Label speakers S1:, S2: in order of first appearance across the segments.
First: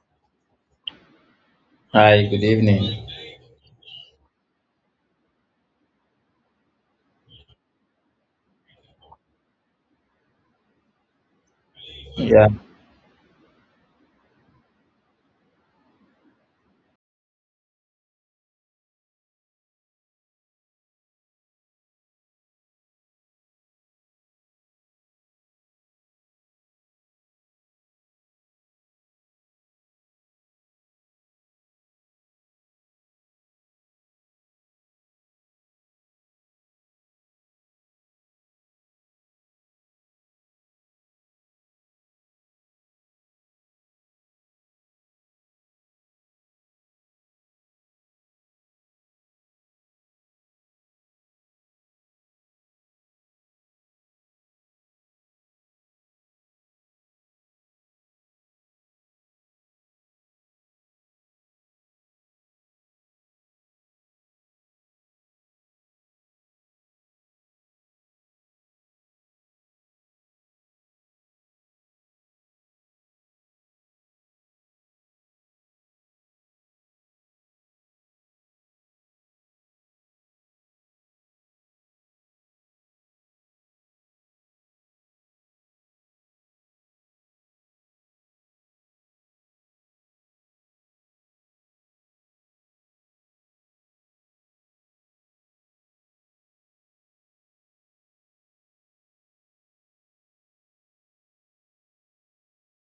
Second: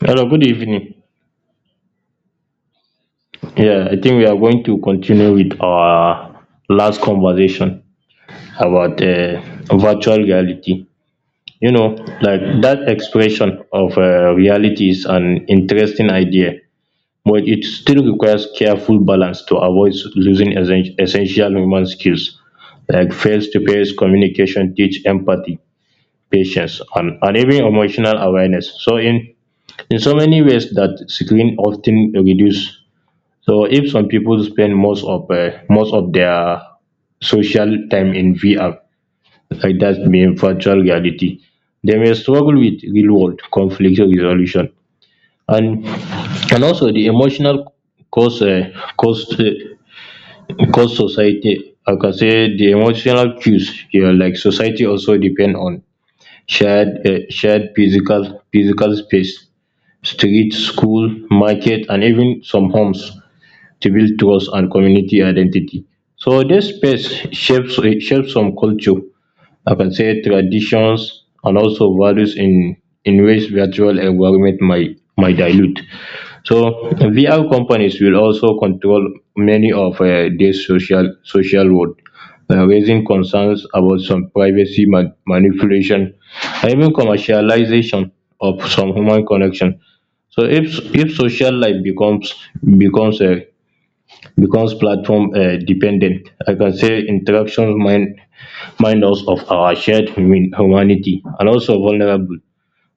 S1: Hello, good evening.
S2: Hi, good evening.
S1: Yeah, I think we are going to continue with our last conversation about virtual reality. Like
S2: Yeah,
S1: that expression of reality is an interesting idea, but it still requires careful balance to avoid losing essential human skills like face to face communication, teach empathy, patience, and even emotional awareness. So, in so many ways, that screen often reduce. So if some people spend most of their social time in VR, like that mean virtual reality, they may struggle with real world conflict resolution and and also the emotional cause cost cost society. I can say the emotional cues here, like society, also depend on shared physical space, street, school, market, and even some homes to build trust and community identity. So this space shapes shapes some culture, I can say traditions and also values in ways virtual environment might dilute. So VR companies will also control many of this social world, raising concerns about some privacy manipulation and even commercialization of some human connection. So if social life becomes a becomes platform dependent. I can say interactions mind us of our shared humanity and also vulnerable.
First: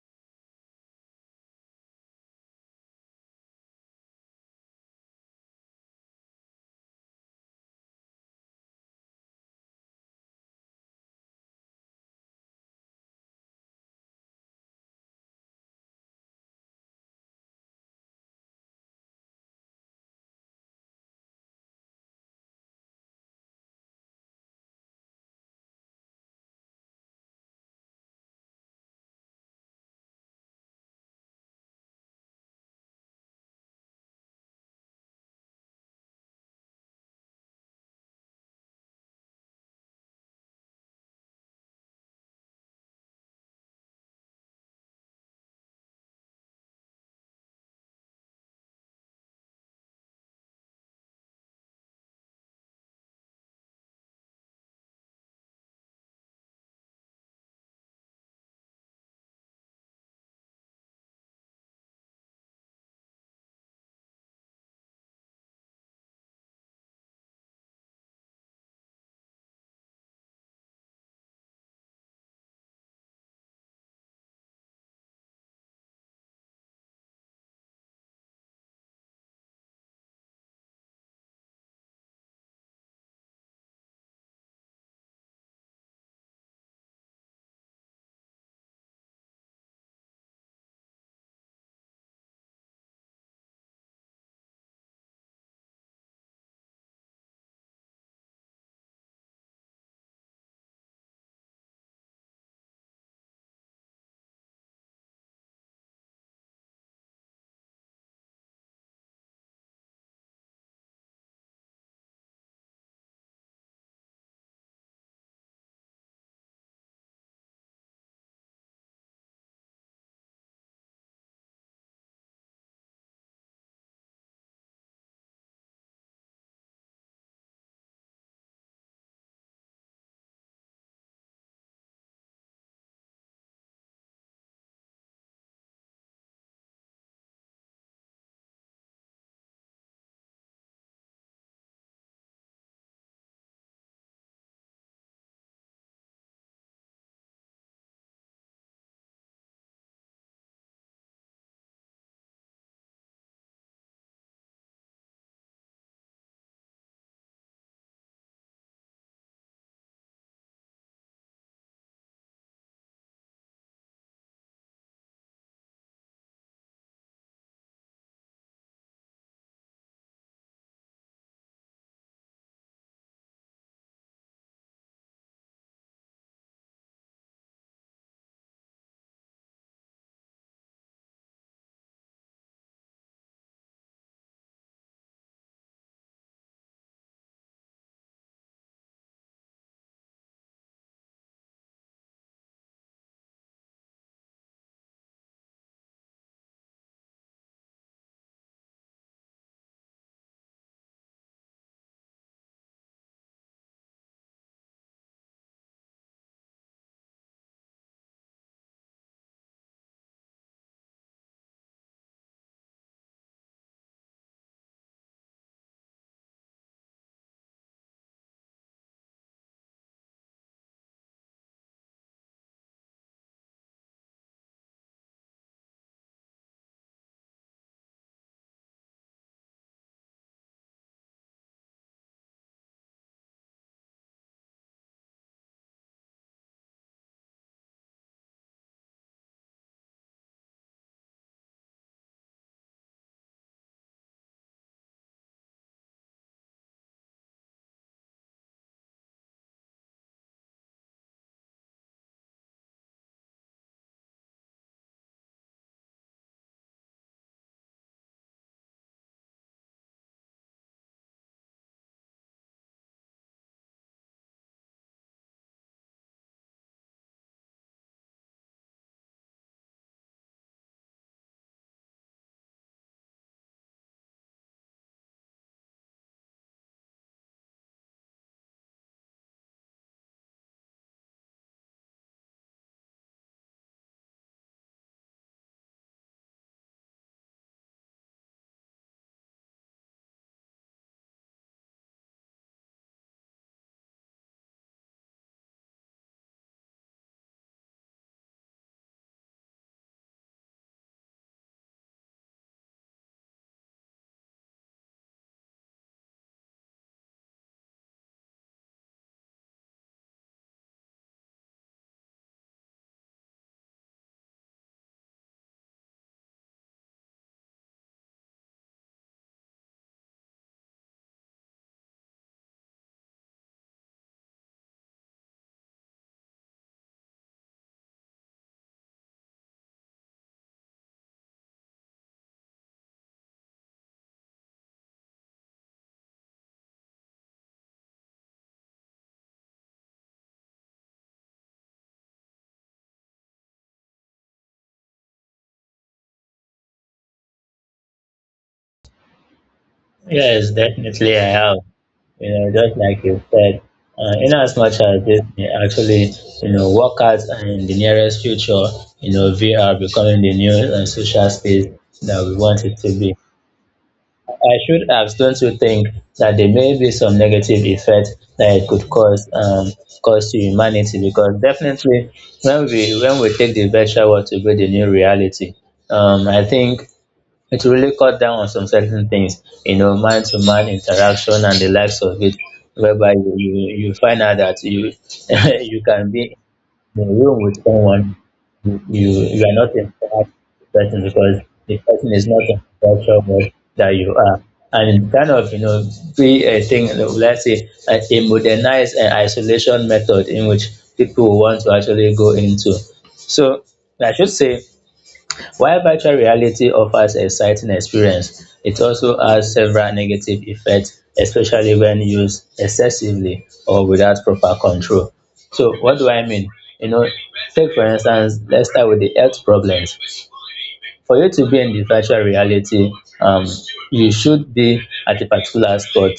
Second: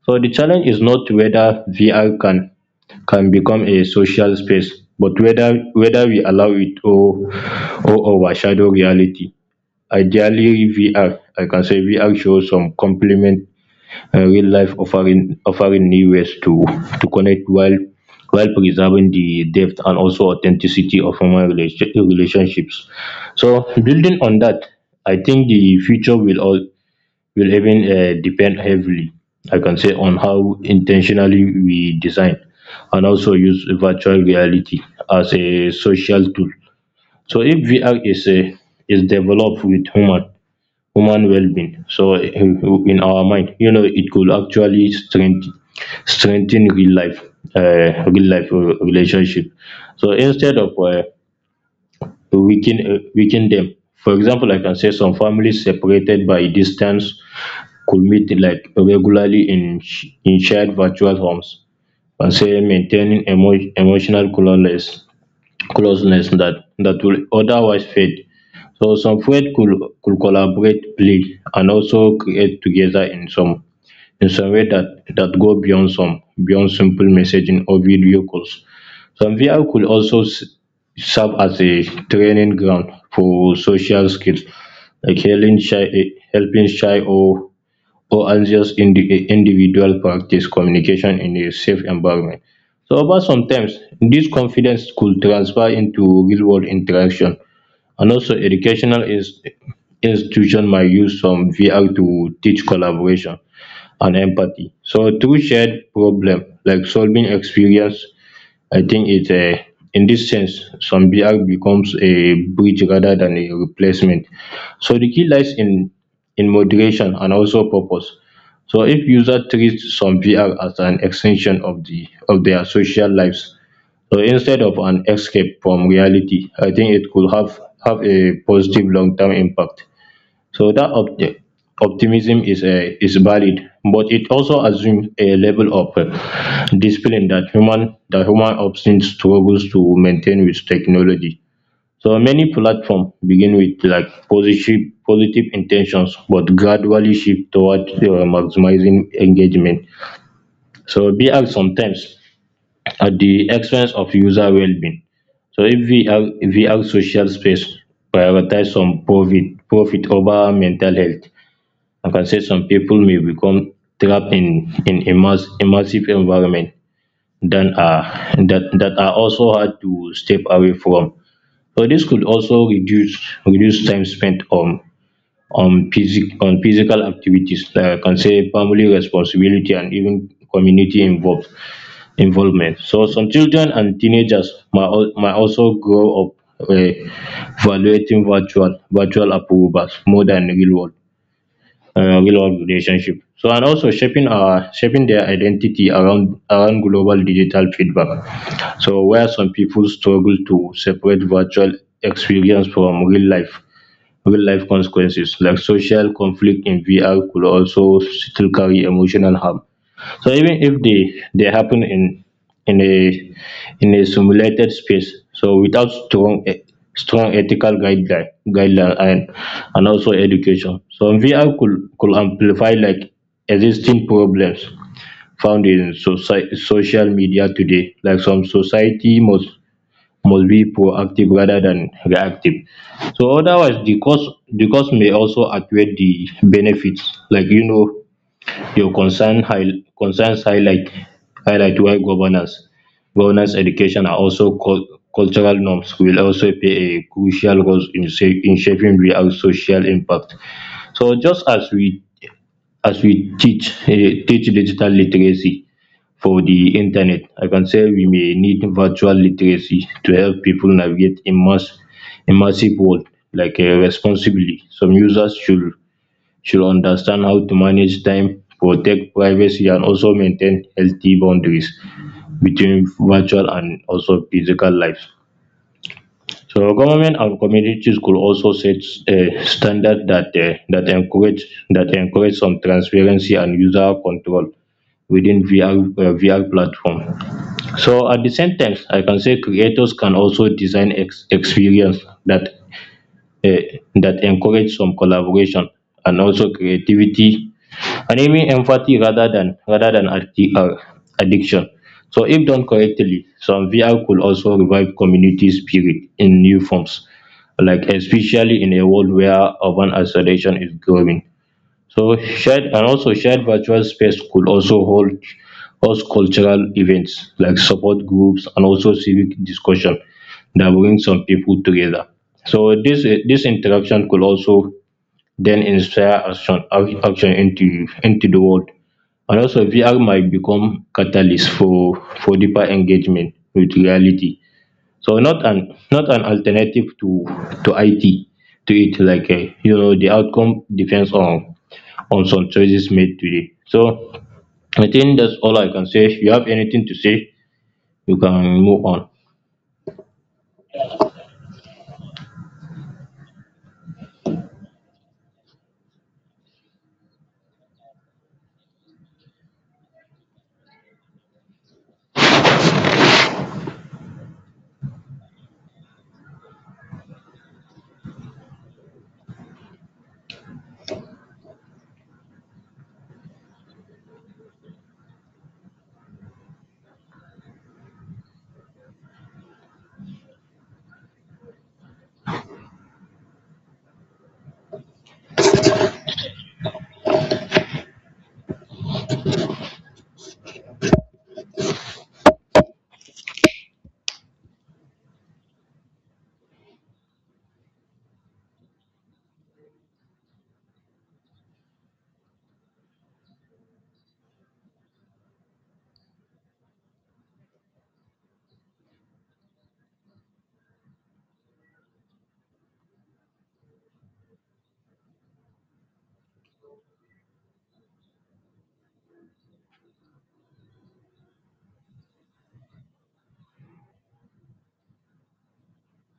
S1: So the challenge is not whether VR can become a social space, but whether we allow it or overshadow reality. Ideally, VR, I can say, VR shows some complement, real life, offering new ways to connect while preserving the depth and also authenticity of human relationships. So building on that, I think the future will even depend heavily, I can say, on how intentionally we design and also use virtual reality as a social tool. So if VR is developed with human well-being, so in our mind, it could actually strengthen real life, relationship, so instead of weaken them. For example, I can say some families separated by distance could meet like regularly in shared virtual homes, and say maintaining emotional closeness that will otherwise fade. So some poet could collaborate, play, and also create together in some way that go beyond some beyond simple messaging or video calls. Some VR could also serve as a training ground for social skills, like helping shy or anxious individual practice communication in a safe environment. So, over sometimes, this confidence could transfer into real world interaction. And also, institution might use some VR to teach collaboration and empathy. So, through shared problem like solving experience, I think it in this sense, some VR becomes a bridge rather than a replacement. So the key lies in moderation and also purpose. So if user treat some VR as an extension of their social lives, so instead of an escape from reality, I think it could have a positive long term impact. So that optimism is valid, but it also assumes a level of discipline that human option struggles to maintain with technology. So many platforms begin with like positive intentions, but gradually shift toward maximizing engagement. So VR sometimes at the expense of user well-being. So if VR social space prioritize some profit over mental health. I can say some people may become trapped in immersive environment than are that are also hard to step away from. So this could also reduce time spent on physical activities. I can say family responsibility and even community involved involvement. So some children and teenagers might also grow up, uh, evaluating virtual approvals more than real world relationship, so and also shaping their identity around global digital feedback. So where some people struggle to separate virtual experience from real life consequences, like social conflict in VR could also still carry emotional harm, so even if they happen in a in a simulated space. So without strong ethical guideline and also education. So VR could amplify like existing problems found in social media today. Like some society must be proactive rather than reactive. So otherwise the cost may also outweigh the benefits. Like, your concern high, concerns highlight why governance education and also cultural norms will also play a crucial role in shaping real social impact. So just as we teach digital literacy for the internet. I can say we may need virtual literacy to help people navigate immersive world, responsibly. Some users should understand how to manage time, protect privacy, and also maintain healthy boundaries between virtual and also physical lives. So government and communities could also set a standard that encourage some transparency and user control within VR platform. So at the same time, I can say creators can also design experience that that encourage some collaboration and also creativity and even empathy rather than addiction. So if done correctly, some VR could also revive community spirit in new forms, like especially in a world where urban isolation is growing. So shared virtual space could also hold host cultural events like support groups and also civic discussion that bring some people together. So this interaction could also then inspire action into the world. And also VR might become catalyst for deeper engagement with reality. So not an alternative to IT to it, the outcome depends on some choices made today. So I think that's all I can say. If you have anything to say, you can move on.
S2: Yes, definitely I have. You know, just like you said, in as much as this may actually, you know, work out and in the nearest future, you know, VR becoming the new social space that we want it to be. I should have, don't you think, that there may be some negative effect that it could cause cause to humanity? Because definitely, when we take the virtual world to be the new reality, I think it really cut down on some certain things, you know, man to man interaction and the likes of it, whereby you find out that you you can be in a room with someone, you are not interacting with the person because the person is not in the culture world that you are. And it kind of, you know, be a thing, let's say, a modernized isolation method in which people want to actually go into. So I should say while virtual reality offers exciting experience, it also has several negative effects, especially when used excessively or without proper control. So what do I mean? You know, take for instance, let's start with the health problems for you to be in the virtual reality um you should be at a particular spot,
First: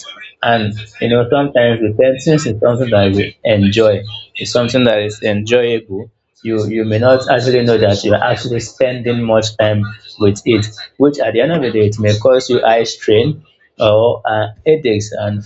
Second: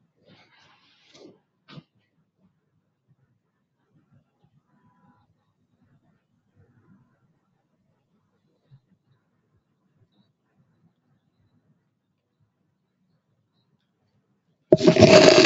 S2: and you know sometimes the is something that we enjoy. It's something that is enjoyable. You may not actually know that you're actually spending much time with it, which at the end of the day it may cause you eye strain or headaches and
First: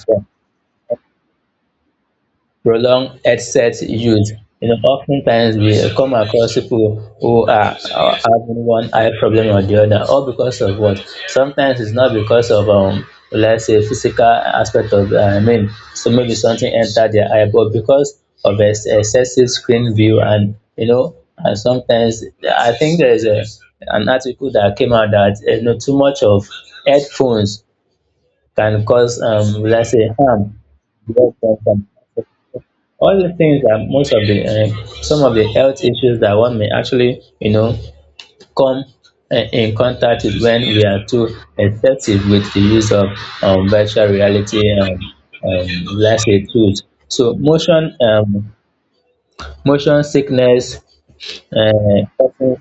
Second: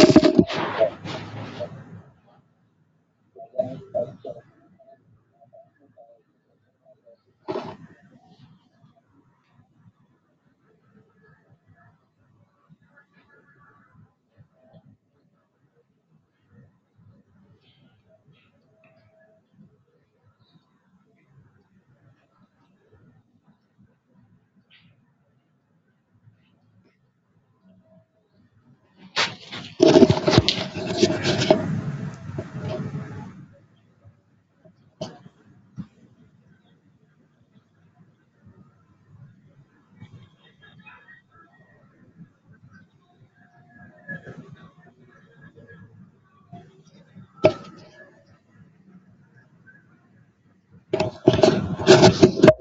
S2: prolonged headset use. You know, oftentimes we come across people who are having one eye problem or the other, all because of what? Sometimes it's not because of let's say physical aspect of. I mean, so maybe something entered their eye, but because of excessive screen view, and you know, and sometimes I think there is a an article that came out that you know too much of headphones can cause let's say harm. All the things that most of the some of the health issues that one may actually, you know, come in contact with when we are too excessive with the use of virtual reality, um, let's say, tools. So motion sickness, uh, causing,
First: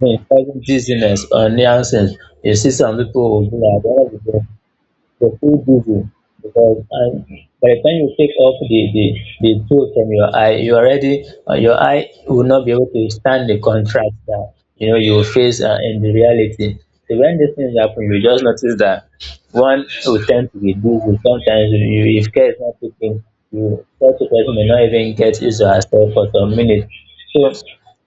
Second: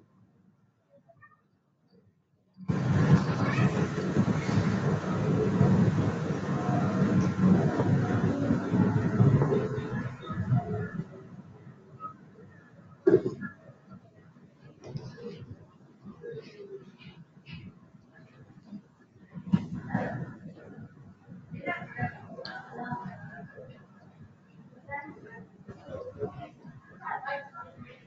S2: causing dizziness or nuisance. You see some people will be like, "Oh, the full busy, because by the time you take off the tool from your eye, you already, your eye will not be able to stand the contrast that, you know, you face in the reality." So when these things happen, you just notice that one will tend to be busy. Sometimes if care is not taken, you such a person may not even get his or herself for some minutes. So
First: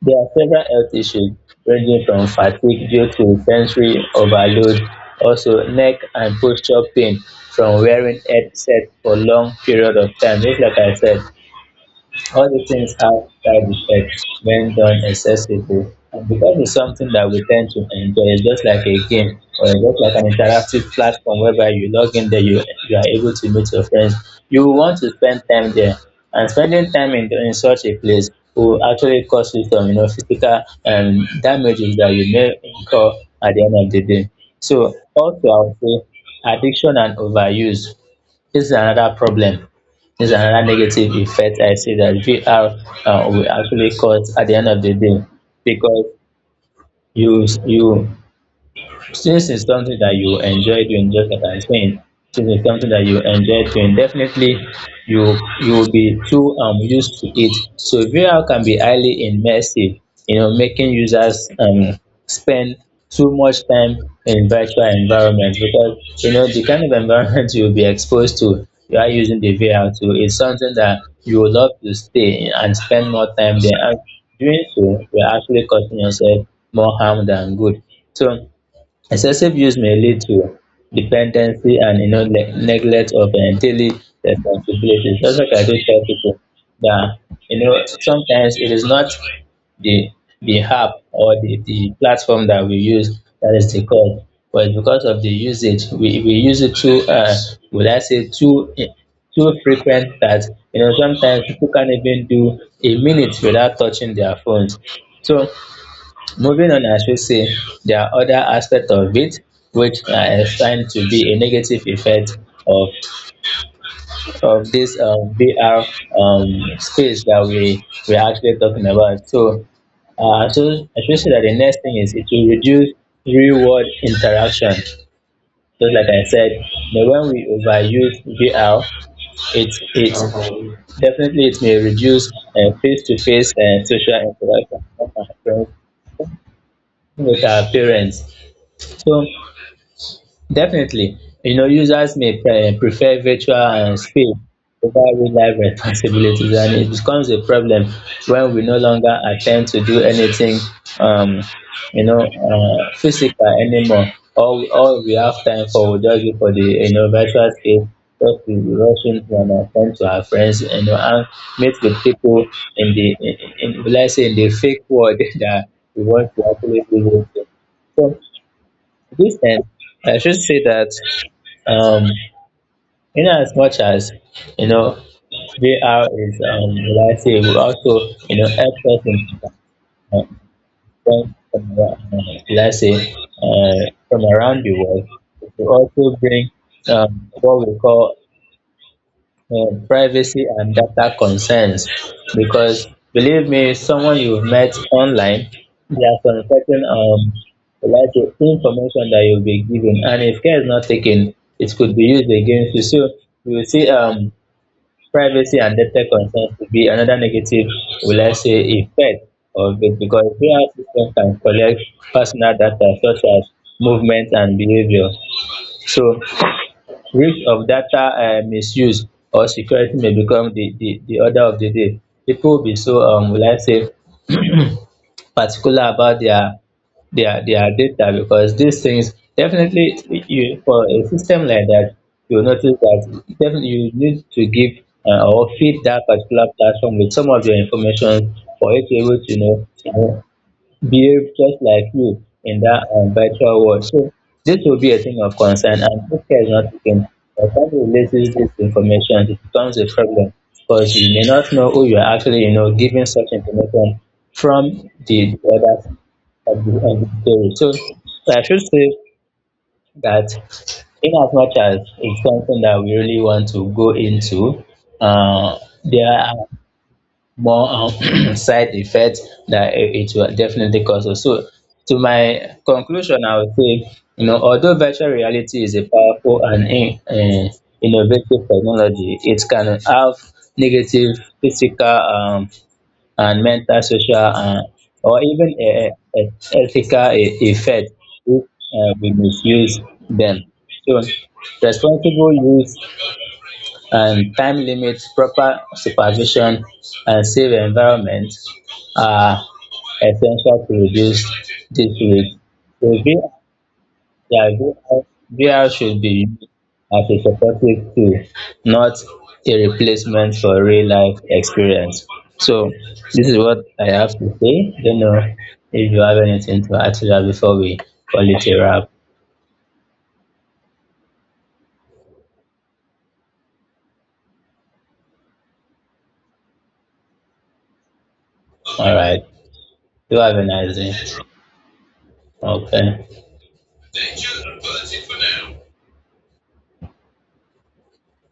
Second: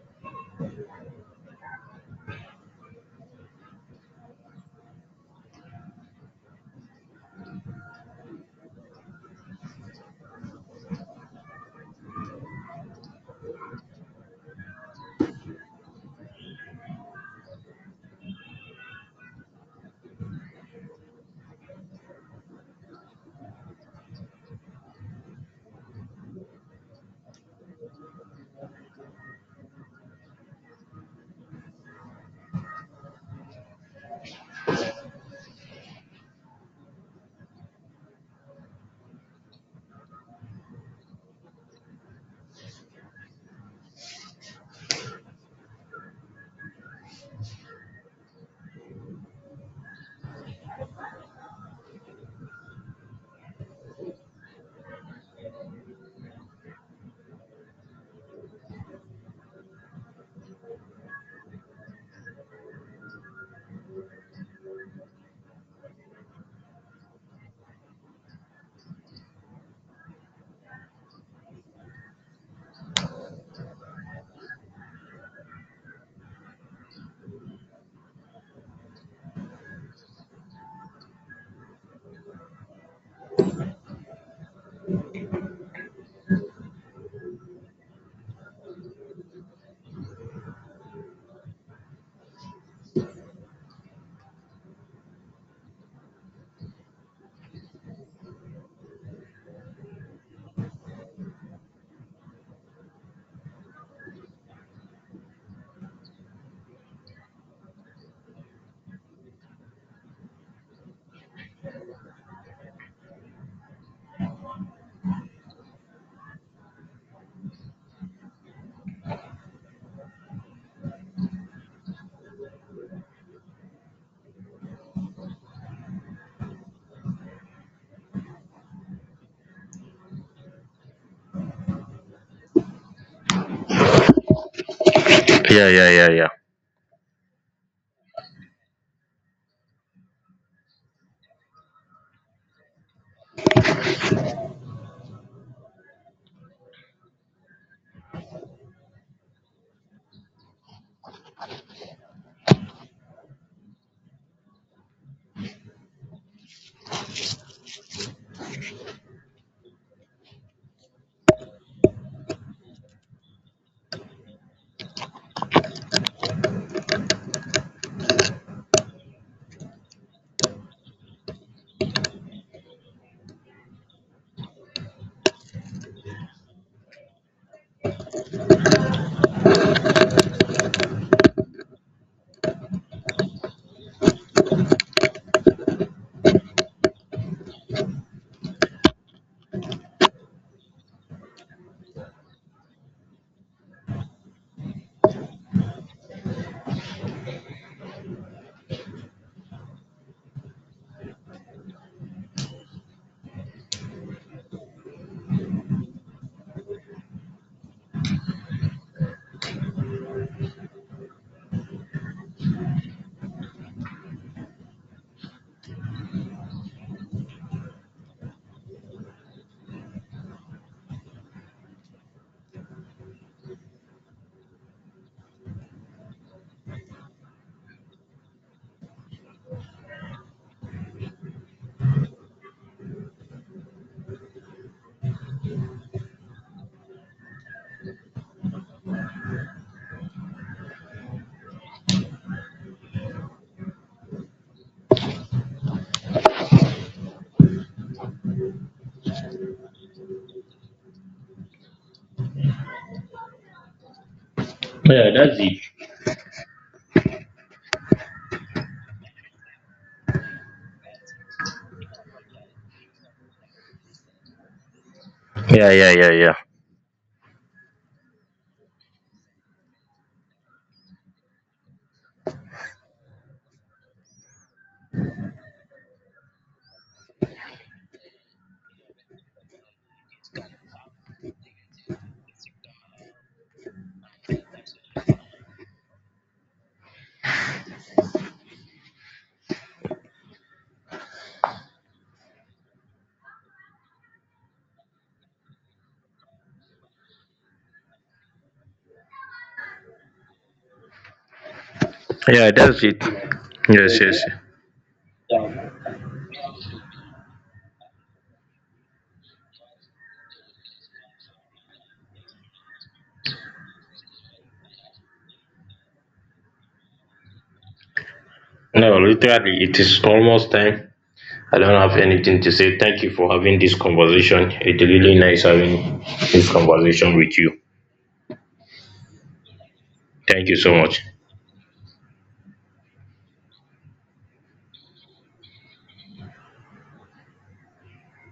S2: there are several health issues, ranging from fatigue due to sensory overload, also neck and posture pain from wearing headset for long period of time. Just like I said, all these things have side effects when done excessively. And because it's something that we tend to enjoy, it's just like a game or it's just like an interactive platform, whereby you log in there, you are able to meet your friends. You will want to spend time there. And spending time in such a place will actually cause you some, you know, physical damages that you may incur at the end of the day. So also I would say addiction and overuse. This is another problem. This is another negative effect I see that VR will actually cause at the end of the day, because you since it's something that you enjoy doing, just like I'm saying, since it's something that you enjoy doing, definitely you will be too used to it. So VR can be highly immersive, you know, making users spend too much time in virtual environment, because you know the kind of environment you'll be exposed to you are using the VR to is something that you would love to stay in and spend more time there. And doing so, you're actually causing yourself more harm than good. So excessive use may lead to dependency, and you know neglect of daily responsibilities. That's what I do tell people, that you know sometimes it is not the app or the platform that we use that is the cause, but because of the usage we use it too would I say too too frequent, that you know sometimes people can't even do a minute without touching their phones. So moving on, I should say there are other aspects of it which I find to be a negative effect of of this VR space that we are actually talking about. So, so I should say that the next thing is it will reduce real world interaction. Just like I said, you know, when we overuse VR, it it definitely it may reduce face to face social interaction with our parents. So definitely. You know, users may prefer virtual speed over real-life responsibilities, and it becomes a problem when we no longer attempt to do anything, um, you know, physical anymore. All we have time for will just be for the, you know, virtual space, just to rush into and attend to our friends, you know, and meet with people in in, let's say, in the fake world that we want to actually live with. So, this end, I should say that um, in as much as you know VR is, reliable, also you know helps us in uh, from, from, uh, let's say from around the world to also bring what we call privacy and data concerns, because believe me, someone you've met online, there are some certain information that you'll be given, and if care is not taken it could be used against you. So you will see privacy and data concerns to be another negative, will I say effect of it, because AI system can collect personal data such as movement and behavior. So risk of data misuse or security may become di di di order of the day. People will be so will I say particular about their data, because these things definitely, you, for a system like that, you'll notice that definitely you need to give or feed that particular platform with some of your information for it to be able to know, you know, behave just like you in that virtual world. So this will be a thing of concern, and if care is not taken, by the time you releases this information, it becomes a problem, because you may not know who you are actually, you know, giving such information from
S1: Yeah,
S2: the,
S1: that's it.
S2: other. Of the story. So I should say that in as much as it's something that we really want to go into, uh,
S1: Yeah, yeah,
S2: there
S1: yeah, yeah.
S2: are more side effects that it will definitely cause us. So, to my conclusion, I would say, you know, although virtual reality is a powerful and innovative technology, it can have negative physical, and mental, social, or even uh, uh, ethical effect if we misuse them. So, responsible use and time limits, proper supervision, and safe environment are essential to reduce this risk.
S1: Yeah, that's
S2: So
S1: it.
S2: VR,
S1: Yes, yes.
S2: yeah, VR, should be used as a supportive tool, not a replacement for real life experience. So this is what I have to say. Don't know if you have anything to add to that before we call it a wrap.
S1: No, literally, it is almost time. I don't have anything to say. Thank you for having this conversation. It's really nice having this conversation with you.
S2: All right. You have a
S1: Thank you so
S2: nice day.
S1: much.
S2: Okay.